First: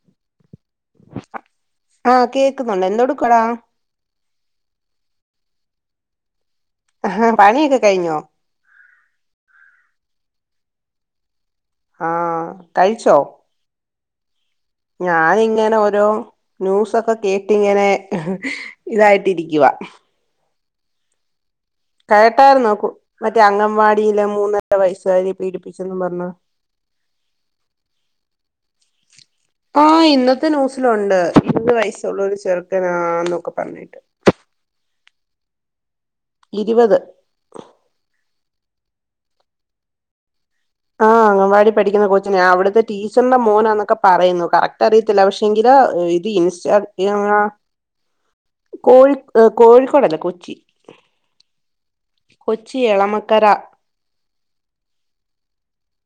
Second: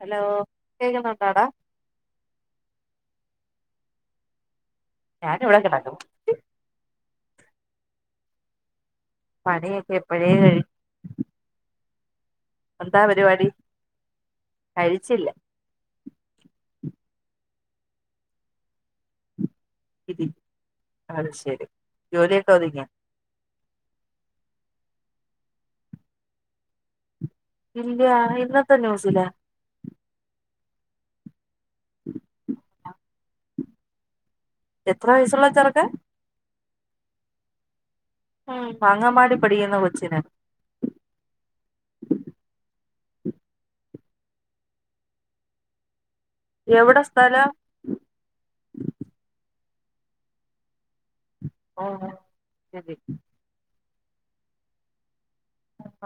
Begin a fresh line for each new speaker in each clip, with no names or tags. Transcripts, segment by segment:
Hello കേക്കുന്നുണ്ടാടാ
ആഹ് കേക്കുന്നുണ്ട് എന്നോടും ക്കൊടാ.
ഞാന് ഇവിടെ ക്കെടക്കും.
അഹാ പണിയൊക്കെ കഴിഞ്ഞോ?
പണിയൊക്കെ എപ്പഴേ കഴി
ആഹ്
എന്താ പരിപാടി? കഴിച്ചില്ല
ഞാന് ഇങ്ങനെ ഓരോ ന്യൂസ് ഒ ത്തെ കേട്ടിങ്ങനെ ഇതായിട്ടിരിക്കുവാ.
[unintelligible] അത് ശരി ജോലിയൊക്കെ
കേട്ടർ
ഒതുങ്ങിയ
നോക്കൂ മറ്റേ അങ്ങ വാടിയിലെ മൂന്നര വയസ്സുകായി പീഡിപ്പിച്ചന്ന് പറഞ്ഞു
ഇല്ലയാണ് ഇന്നത്തെ ന്യൂസില
ആ ഇന്നത്തെ ന്യൂസിലുണ്ട് മൂന്ന് വയസ്സുള്ളൂ ഒരു ചെറുക്കനാ നോക്ക പറന്നിട്ട്
എത്ര വൈസുള്ള ചറക്കെ
ഇരുപത്
ഉ അങ്ങമാടി പഠിക്കുന്ന കൊച്ചന
ആഹ അങ്ങവാടി പഠിക്കുന്ന കോച്ച ഞാൻ അവിടുത്തെ ടീച്ചറിന്റെ മോനാന്നൊക്കെ പറയുന്നു കറക്റ്റ് അറിയത്തില്ല പക്ഷെ എങ്കില് സ്
എവിടെ സ്ഥലം
കോഴ കോഴിക്കോട്ല്ലേ കൊച്ചി
ഓ
കൊച്ചി
ശരി
എളമക്കരാ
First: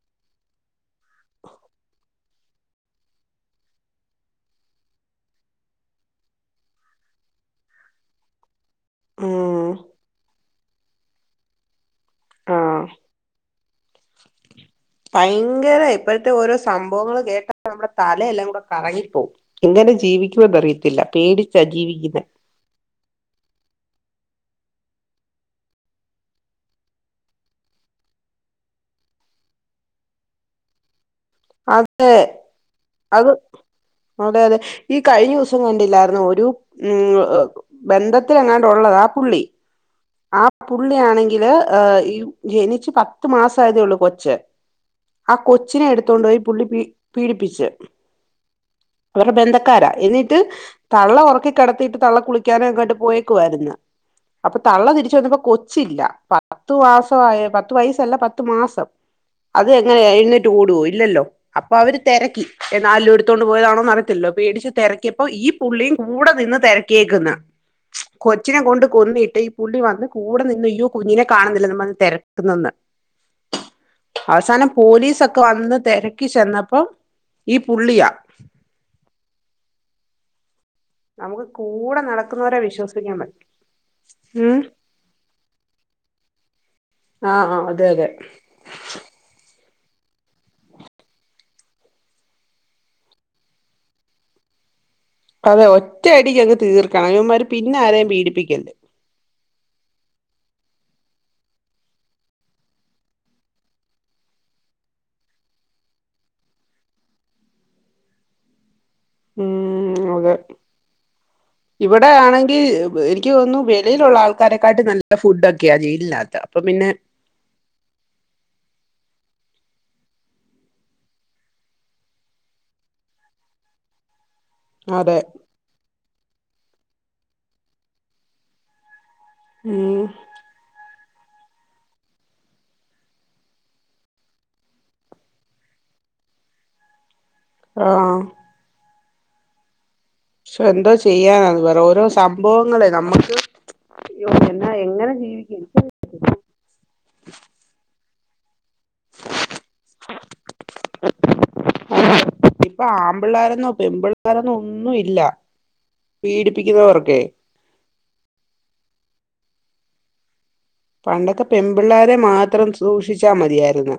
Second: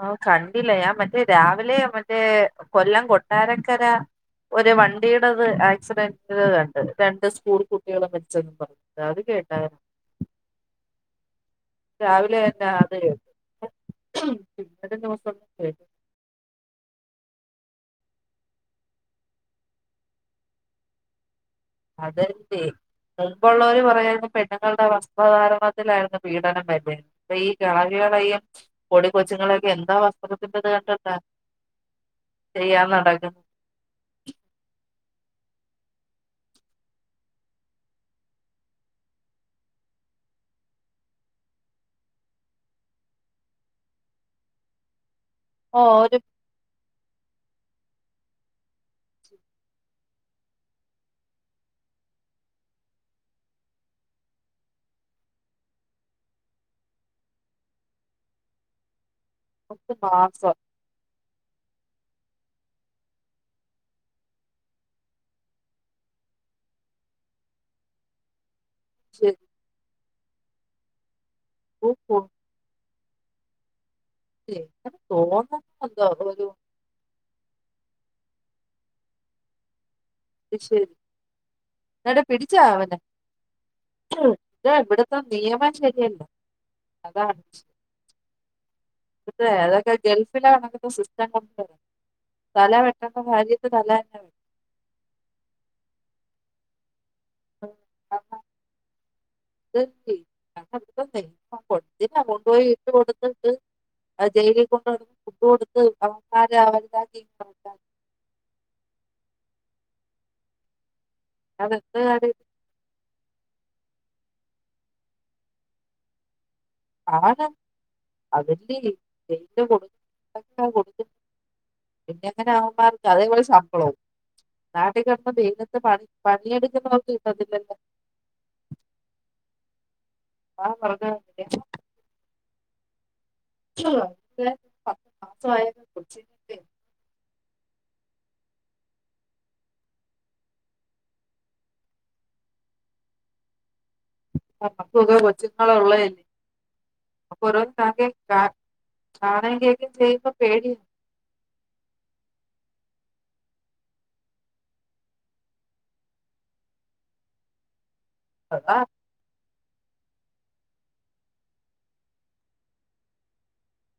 ഓ് കണ്ടില്ല മറ്റ അ രാവിലെ മേ കൊല്ലം കൊട്ടാരക്കര ഒരു വണ്ടിയടത് ആക്സിഡന്റ്ത് കണ്ട് രണ്ട് സ്കൂൾ കുട്ടികളും മരിച്ചെന്ന് പറഞ്ഞു അതത് കേട്ട
ഉം
രാവിലെ എന്ന
ആഹ്
അത പിന്നെസ
ഭയങ്കര ഇപ്പോഴത്തെ ഓരോ സംഭവങ്ങൾ കേട്ട നമ്മുടെ തലയെല്ലാം കൂടെ കറങ്ങിപ്പോകും എങ്ങനെ ജീവിക്കുമ എന്ന അറിയത്തില്ല പേടി
അതന്നെ മുമ്പൊള്ളോര് പറയുവാര്ന്ന് പെ നങ്ങളുടെ വസ്ത്രധാരണത്തിലായിരുന്നു പീഡനം വരുന്നേന്ന് ഇപ്പൊ ഈ കെളവികളേയും കൊടി കൊച്ചുങ്ങളെയൊക്കെ എന്തോ വസ്ത്രത്തിൻ്റേത് കണ്ടിട്ടാ
അതെ
ചെയ്യാൻ
അത്
നടക്കുന്നെ
അതെ അതെ ഈ കഴിഞ്ഞ ദീസം കണ്ടില്ലായിരുന്നോ ഒരു ഉം ഒ ഒ ബന്ധത്തിലെങ്ങാണ്ട് ഒള്ളതാ പുള്ളി ആ പുള്ളിയ ആണെങ്കില് ഈ ജനിച്ചു പത്ത് മാസ ആയതേ ഒള്ളൂ കൊച്ച് ആ
ഓ
കൊച്ചിനെ
ഒരു
എടുത്തോണ്ടു പോയി പുള്ളി പി പീഡിപ്പിച്ച് അവരുടെ ബന്ധക്കാരാ എന്നീട്ട് തള്ള ഒറക്കി കെടത്തീട്ട് തള്ള കുളിക്കാന എങ്ങാണ്ട്ട് പോയേക്കുവായിര്ന്ന് അപ്പൊ തള്ള തിരിച്ചു വന്നപ്പോ കൊച്ചില്ല പത്തു മാസം ആയ പത്തു വയസല്ല പത്തു മാസം അത്
പത്ത്
എങ്ങനെ എഴുന്നേറ്റ്
മാസം
ഓടുവോ ഇല്ലല്ലോ അപ്പൊ അവര് തെരക്കി എന്നാ അലും എടുത്തോണ്ട് പോയതാണോന്ന് അറിയത്തില്ലോ പേടിച്ച് തെരക്കിയപ്പോ ഈ പുള്ളിയും കൂടെ നിന്ന് തിരക്കിയേക്ക്ന്ന് കൊ ച്ചിനെ കൊണ്ട് കൊന്നിട്ടേ
ശരിക്കും
വര് വന്ന് കൂടെ നിന്ന് യ്യോ കുഞ്ഞിനെ കാണ്ന്നില്ലന്നും പറഞ്ഞ്
കൊണ്ടേ
തെരക്ക്ന്ന് എന്ന് അവസാനം
അങ്ങനെ
പോലീസൊക്കെ വന്ന്
തോന്നുന്നുണ്ടോ
തെരക്കി
ഒരു
ചെന്നപ്പോ ഈ പുള്ളിയാ
ദ്ശ്
നമുക്ക് കൂടെ
ന്നട
നടക്കുന്നവരെ
പിടിച്ചാ അവൻ്റെ
വിശ്വസിക്കാൻ പറ്റും ഉം
ഇാ ഇവ്ടത്തെ നിയമം ശരിയല്ലാ
ആ ആ അതെ അതെ
ഗൾഫില കണകക്കൊ സിസ്റ്റം കൊണ്ട് തല വെട്ടണ്ട കാര്യത്ത് തല അന്നെ വെ
അതെ ഒറ്റയടിക്കങ്ങ് തീർ കായകന്മാര് പിന്നെ ആരെയും പീഡിപ്പിക്കല്ല്
[inaudible] കൊണ്ടുപോയി ഇട്ട് കൊടുത്തിട്ട് ആ ജയിലി കൊണ്ട് ഫുഡ് കൊടുത്ത് അവക്ക [inaudible] വലുതാക്കി [inaudible]
ഉം അതെ
അതെന്ത്
ഇവിടെ
കാര്യം
ആണെങ്കി ഇവ് എനി ക്ക് തോന്നുന്നു വെളിയിലൊള്ള ആൾക്കാരെക്കാട്ട് നല്ല ഫുഡൊക്കെയാ ജെയിലിനാത്ത്
ആ അതല്ലേ [unintelligible] പിന്നെ എങ്ങനാ അവമാർക്ക് അതേപോലെ ശമ്പളോം നാട്ടി
അതെ
കെടന്ന് വെയിലത്ത് പണി പണിയെടുക്കുന്നവർക്ക് കിട്ടത്തില്ലല്ലേ
ഉം
[unintelligible] [unintelligible] പത്ത് മാസായ കുടിച്ചിട്ടില്ലേ
ആ ക്ഷെ എന്തോ ചെയ്യാനാന്ന് പറ ഓരോ സംഭവങ്ങളെ നമ്മക്ക്
പക്കൂ ഒക്കെ കൊച്ചുങ്ങളൊള്ളെ അ പ്പ ഓരോ [unintelligible] കാ കാണേം കേക്കേം ചെയ്യ്മ്പ പേടിയാ
പിള്ളേരെന്നോ പെമ്പുള്ളാരെന്നോ ഒന്നും ഇല്ല പീഡിപ്പിക്കുന്നവർക്കെ
അഥ
പണ്ടൊക്കെ പെമ്പിള്ളോരെ മാത്രം സൂക്ഷിച്ചാ മതിയായിരുന്നു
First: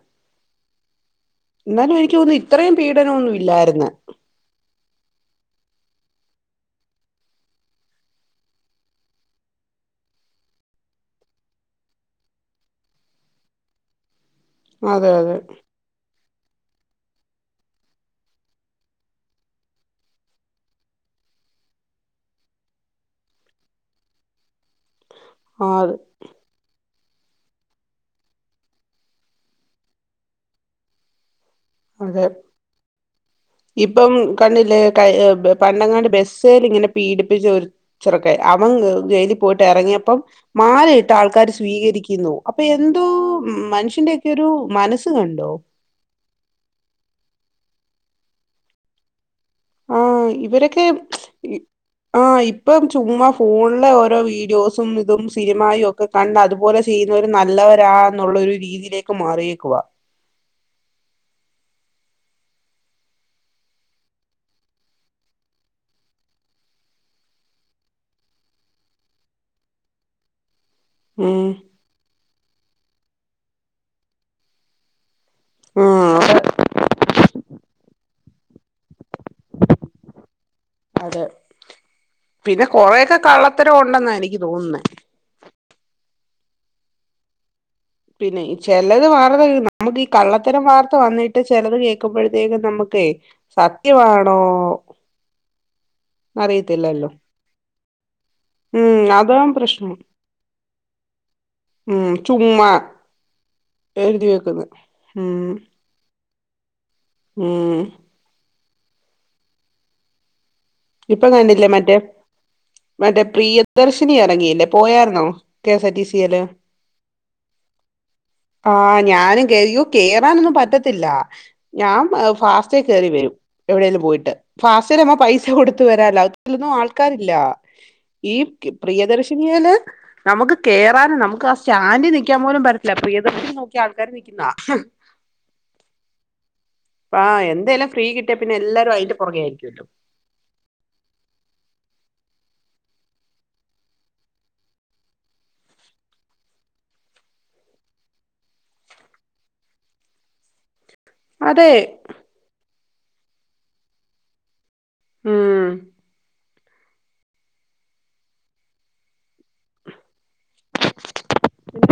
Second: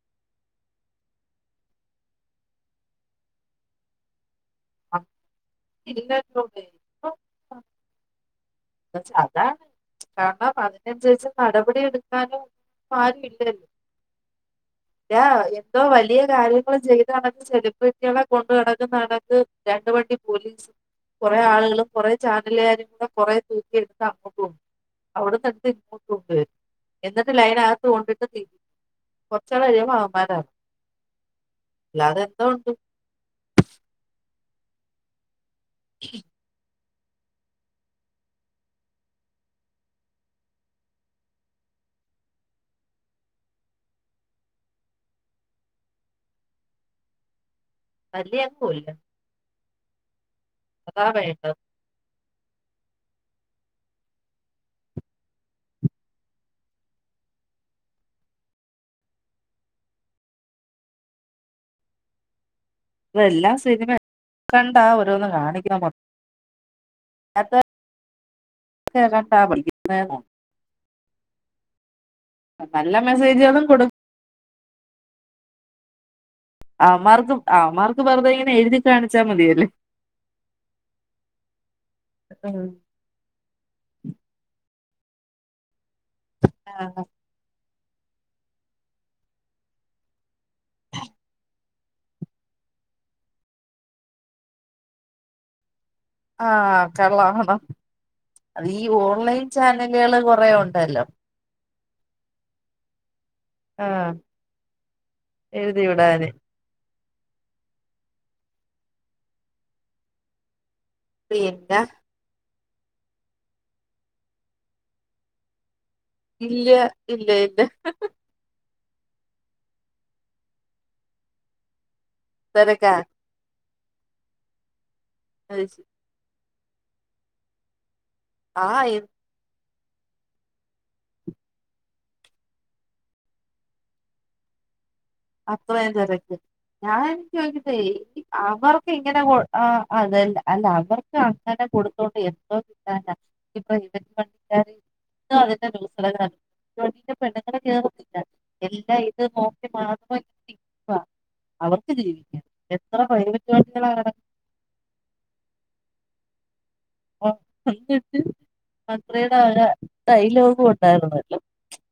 എന്നാലും എനിക്ക്‌ തോനുന്നു ഇത്രയും പീഡനൊന്നും ഇല്ലാരുന്നു
ഇല്ലോടെ അതാണ് കാരണം അതിനനുസരിച്ച് നടപടി എടുക്കാനും ആരും ഇല്ലല്ലോ
അതെ അതെ
എന്തോ വലിയ കാര്യങ്ങൾ ചെയ്ത സെലിബ്രിറ്റികളെ കൊണ്ട് കടക്കുന്നണക്ക് രണ്ട വണ്ടി പോലീസും കൊറെേ ആളുകളും കൊറേ ചാനലുകാരും കുറ [unintelligible] അവിടെ തട്ടി
ആ
ഇങ്ങോട്ടണ്ട് എന്നിട്ട് ലൈനകത്ത് കൊണ്ടിട്ട് തിരി കൊറച്ചാൾ കഴിയുമ്പോ അവന്മാര അല്ലാതെ
അതെ
എന്തോ ഉണ്ട്
ഇപ്പം കണില്ലേ പണ്ടങ്ങാട് ബസ്സേൽ ഇങ്ങനെ പീഡിപ്പിച്ച ഒരു ചെറുക്കൻ അവൻ ജയിലിൽ പോയിട്ട് ഇറങ്ങിയപ്പം മാലയിട്ട് ആൾക
തല്ല്യ കൊല്ല
ആ വരൊക്കെ ആഹ ഇപ്പം ചുമ്മാ ഫോണിലെ ഓരോ വീഡിയോസും ഇതും സിനിമയും ഒക്കെ കണ്ട് അതുപോലെ ചെയ്യുന്നവ നല്ലവരാ എന്നുള്ളരു രീതിയിലേക്ക് മാറിയേക്കവാ
ഇ എല്ലാ സിനിമ കണ്ടാ ഓരോന്ന് കാണിക്കുന്ന കണ്ട പടിക്കുന്നോ
ഉം
നല്ല മെസ്സേജേളും കൊടു
ആഹ്
അവൻമാർക്ക് അവമാർക്ക് വെറുതെ ഇങ്ങനെ എഴുതിക്കാണി
അതെ പിന്നെ
ഉം
കൊറെയൊക്കെ കള്ളത്തരം ഉണ്ടെന്നാ എനിക്ക് തോന്നുന്നേ.
ആഹ്
പിന്നെ ചെലത് വാർത്ത കേക്കുമ്പം നമുക്ക് ഈ കള്ളത്തരം വാർത്ത വന്നിട്ട് ചെലത് കേക്കുമ്പഴ്ത്തേക്കും നമ്മുക്കേ സത്യമാണോ
ആഹ്
അറിയത്തില്ലല്ലോ
കെള്ളാണോ
ഉം അതാ പ്രശ്നം
ചാനലുകള് കൊറേ ഉണ്ടല്ലോ
ഉം ചുമ്മ
ആഹ്
എഴുതി വെക്കുന്നെ ഉം
എഴുതി വിടാന്
ഉം ഇപ്പൊ കണ്ടില്ലേ
പിന്നെ
മറ്റേ മറ്റേ പ്രിയദർശിനി എറങ്ങിയല്ലേ പോയാരുന്നോ K S R T C
ഇല്ല ഇല്ല ഇല്ല
ആഹ് ഞാനും കേ ഇയ്യോ കേറാനൊന്നും പറ്റത്തില്ല ഞാൻ ഫാസ്റ്റേ
തിരക്കാ
കേറി വരും എവിടേലും പോയിട്ട് ഫാസ്റ്റേലാവുമ്പം കൊടുത്ത് വരാല്ലോ ലൊന്നും ആൾക്കാരില്ല ഈ
ആഹ്
പ്രിയദർശിനിയേല് നമുക്ക് കേറാനും നമുക്ക് ആ സ്റ്റാൻഡി നിക്കാൻ പോലും പറ്റത്തില്ല. പ്രിയദർശിനി നോക്കി ആൾക്കാര് നിക്കുന്നത.
അത്രയും തെരക്ക് ഞാൻ
ആ
ചോദിക്കട്ടെ
എന്തേലും ഫ്രീ കിട്ടിയ പിന്നെ
അവർക്ക്
എല്ലാരും അതിന്റെ
ഇങ്ങനെ കൊ
പുറകെ
ആഹ്
ആയിരിക്കുമല്ലോ
അതല്ല അല്ല അവർക്ക് അങ്ങനെ കൊടുത്തോണ്ട് എ [inaudible] പെണ്ണുങ്ങള് കേറത്തില്ല എല്ലാം ഇത് നോക്കി മാ [unintelligible]
അതെ
അവർക്ക് ജീവിക്ക എത്ര പൈവറ്റ് വണ്ടിയാണ് കെട
ഉം
[unintelligible] ഇതായി ലോകം ഉണ്ടായിരുന്നല്ലോ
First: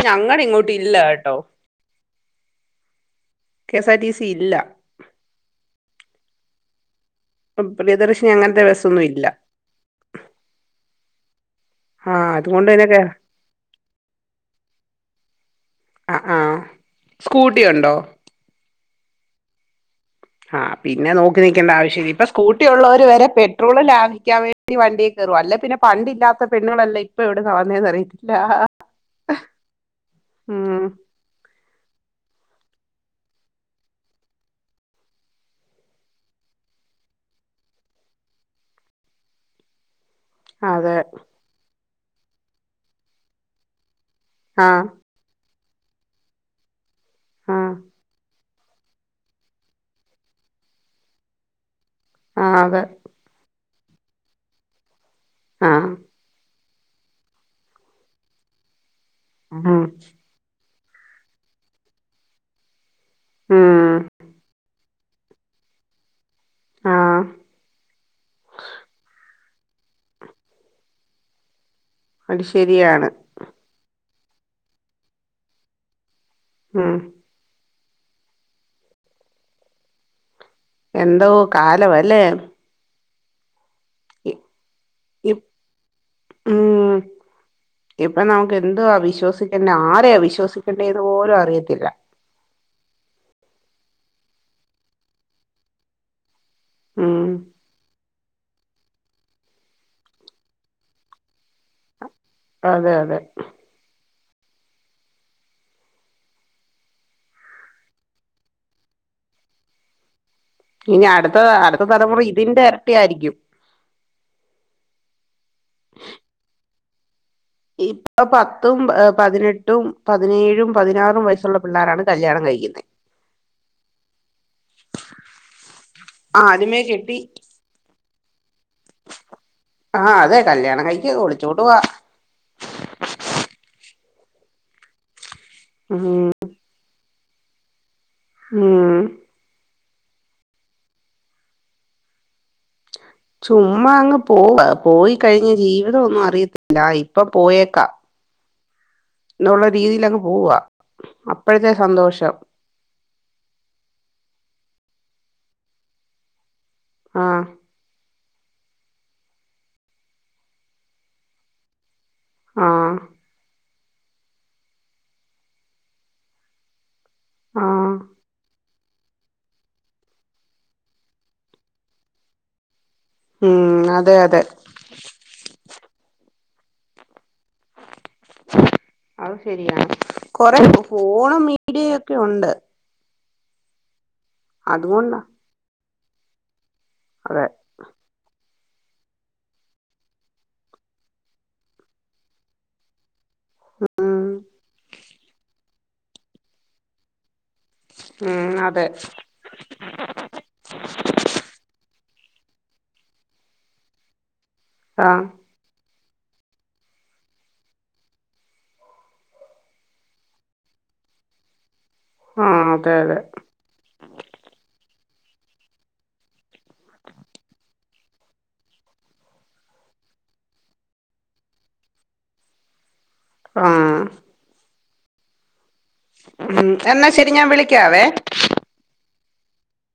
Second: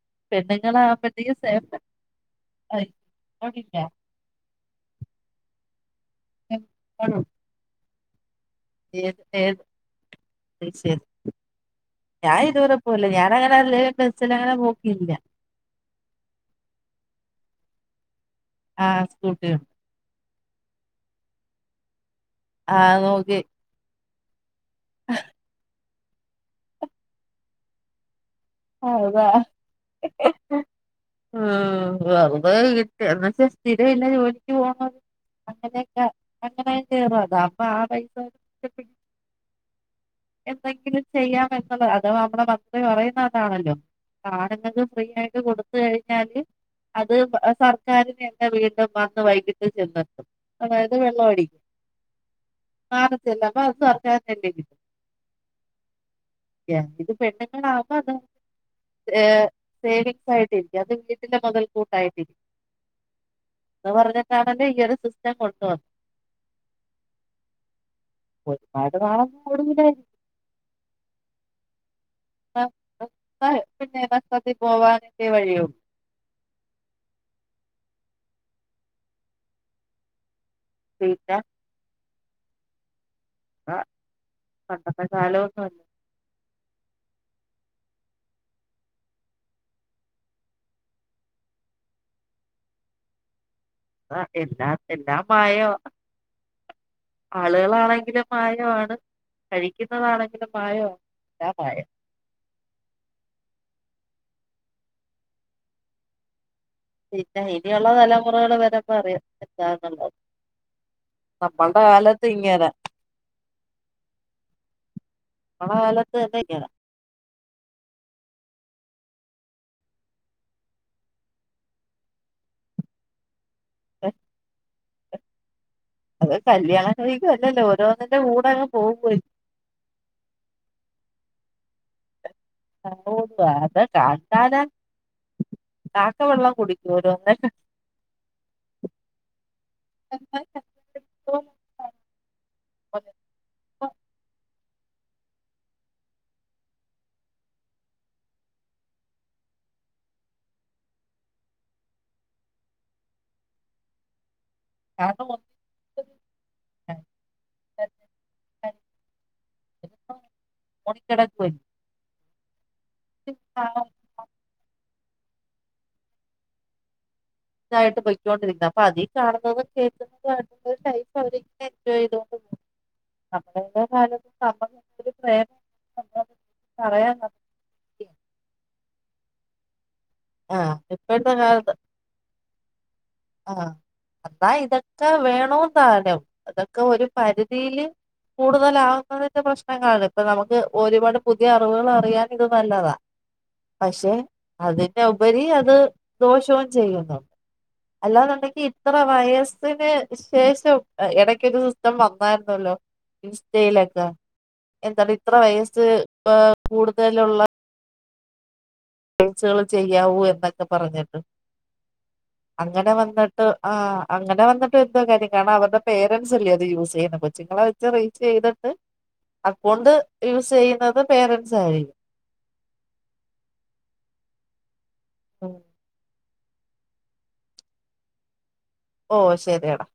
ഞങ്ങടെ ഇങ്ങോട്ട് ഇല്ല കേട്ടോ
പെണ്ണുങ്ങളാമ്പത്തേക്കും സേ
K S R T C ഇല്ല
ഏഹ് ആണോ
പ്രിയദർശിനി അങ്ങനത്തെ
[inaudible]
ബസ്സൊന്നും ഇല്ല
അത് ശരി
ആ
ഞാൻ
അതുകൊണ്ട്
ഇതുവരെ
തന്നെ കേ
പോയില്ല ഞാൻ അങ്ങനെ അല്ലേലും ബസ്സിലങ്ങനെ പോക്കില്ല
ആഹ് ആഹ് സ്കൂട്ടി ഒണ്ടോ
ആ സ്കൂട്ടി ഉണ്ട്
ആ പിന്നെ നോക്കി നിക്കേണ്ട ആവശ്യം ഇ സ്കൂട്ടി
ആഹ്
ഉള്ളവർ വരെ
നോക്കി
പെട്രോളിലാ കാൻ വേ വണ്ടി കയറും അല്ലേ പിന്നെ പണ്ടില്ലാത്ത പെണ്ണുകളല്ല ഇപ്പൊ ഇവിടെ വന്നന്ന്റിയില്ല
ആതാ
ഉം
ഉം വെറുത കിട്ടി സ്ഥിര ഇല്ല ജോലിക്ക് പോണത് അങ്ങനെയൊക്കെ അങ്ങന കേറ അതാവുമ്പ ആ പൈസ
അതെ
എന്തെങ്കിലും ചെയ്യാമ [unintelligible] ആണല്ലോ
ആഹ്
ആണുങ്ങക്ക് ഫ്രീ ആയിട്ട് കൊടു ത്ത് കഴിഞ്ഞാല് അത്
ആഹ്
സർക്കാരിനെ വീട്ടും വന്ന് വൈകിട്ട് ചെന്നിട്ടും അതായത് വെള്ളംടിക്കും
ആഹ് അതെ
മാറത്തില്ല [unintelligible]
ആ
ഇത് പെണ്ണങ്ങവാ അതെ ഏ
ഉം
സേവിങ്സായിട്ടിരിക്കും അത് വീടിൻറെ മുതൽക്കൂട്ടായിട്ടിരിക്കും അത്
ഉം
പറഞ്ഞട്ടാണല്ല ഇയറ് സിസ്റ്റം കൊണ്ടുവന്ന
ആഹ്
കുറച്ചു നാളേക്ക് കാണാം ഇവിടം വരെ
അത്
ആഹ്
ശരിയാണ്
ആ ആ പിന്നാ ത്തി പോവാനിട്ട വഴിയും
മ് എന്തോ
പിന്നെ
കാലംഅല്ലേ [unintelligible]
ആ പണ്ടത്തെ കാലം
ഇ-
ഒന്നുമല്ല
ഇപ്പ നമുക്ക് എന്ത്വ വിശ്വസിക്കണ്ടേ ആരയ അവിശ്വസിക്കണ്ടേ എന്ന് പോലും അറിയത്തില്ല
ആ എല്ലാ എല്ലാ മായവാ
ഉം
ആളുകളാണെങ്കിലും മാവായണ് കഴിക്കുന്നതാണെങ്കിലും മായവാ എല്ലാം മായവ
അതെ അതെ
പിന്നെ ഇനിയോള്ള തലമുറകള് വരമ്പം അറിയാം എന്താന്നൊള്ളത്
ഇനി അടുത്ത അടുത്ത തലമുറ ഇതിന്റെ
ഇങ്ങനെ
ഇരട്ടായിരിക്കും
നമ്മടെ കാലത്ത് തന്നെ ഇങ്ങനെ
ഇപ്പൊ പത്തും പതിനെട്ടും പതിനേഴും പതിനാറും വയസ്സുള്ള പിള്ളേരാണ് കല്യാണം കഴിക്കുന്നത്
ഏ അത്
ആദ്യമേ
കല്യാണം കഴിക്കു അല്ലല്ല ഓരോന്ന് ൻ്റെ കൂടങ്ങ്-
ആ അതെ കല്യാണം കഴി- ഒളിച്ചോട്വാ
അ അത കാ കാല ചാക്ക
ഉം
വെള്ളം കുടിക്കുംരോ [unintelligible]
ഉം
[unintelligible]
ചുമ്മാ അങ്ങ് പോവ പോയി കഴിഞ്ഞ ജീവിതംഒന്നും അറിയത്തില്ല ഇപ്പ പോയേക്കാ- എന്നുള്ള രീതിൽഅങ്ങ് പോവ്വ അപ്പോഴത്തെ സന്തോഷം
[unintelligible]
ആഹ്
പോയി കെടക്കുവല്ലിയോ
ആഹ്
[unintelligible] [unintelligible]
ആഹ്
ഇതായിട്ട് പൊയ്ക്കൊണ്ടിരിക്ക അപ്പ അതി കാണുന്നതും കേക്കുന്നതും ഒക്കെ ടൈപ്പ് അവര് എൻജോയ് ചെയ്തു
ഉം
നമ്മളുടെ
അതെ
കാലത്ത്
അതെ
നമുക്കൊരു പ്രേമം പറയങ്ങ
അത് ശരിയാണ് കൊറേ
ഇപ്പോഴത്തെ
ഫോണും മീഡിയയും ഒക്കെ ഉണ്ട്
ആ എന്നാ ഇതൊക്കെ
അതുകൊണ്ടാ
വേണോ സാധനംനം അതൊക്കെ ഒക്ക ഒരു
അതെ
പരിധിയില് കൂടുതലാകുന്നതിന്റെ പ്രശ്നങ്ങളാണ് ഇപ്പൊ നമുക്ക് ഒരുപാട് പുതിയ അറിവുകൾ അറിയാൻ ഇത് നല്ലതാണ് പക്ഷെ
ഉം
അതി അതിന് ഉപരി അത് ദോഷവും ചെയ്യുന്നു
ഉം
അല്ലാന്നുണ്ടെങ്കി
അതെ
ഇത്ര വയസ്സിന് ശേഷം ഇടക്കൊരു സിസ്റ്റം വന്നു രുന്നല്ലോ ഇൻസ്റ്റയിലൊക്കാ എന്താണ്
ആഹ്
ഇത്ര വയസ്സ് കൂടുതലുള്ള റീൽസുകള് ചെയ്യാവൂ എന്നൊക്കെ പറഞ്ഞിട്ട്
ആഹ്
അങ്ങനെ
അതെ അതെ
വന്നിട്ട് ആ അങ്ങനെ വന്നിട്ട് കാര്യ അവരുടെ പേരൻറ്സ് ഇല്ലോ യൂസ് ചെയ്യാൻ പറ്റും ഇങ്ങളെ [inaudible] റ ചെയ്തിട്ട് അക്കൗണ്ട് യൂസ് ചെയ്യുന്നത് പേരൻസ് ആയിരിക്കും
ആ
ഉം
ഉം എന്നാ ശരി ഞാൻ വിളിക്കാവേ
ഓ ശെരിയടാ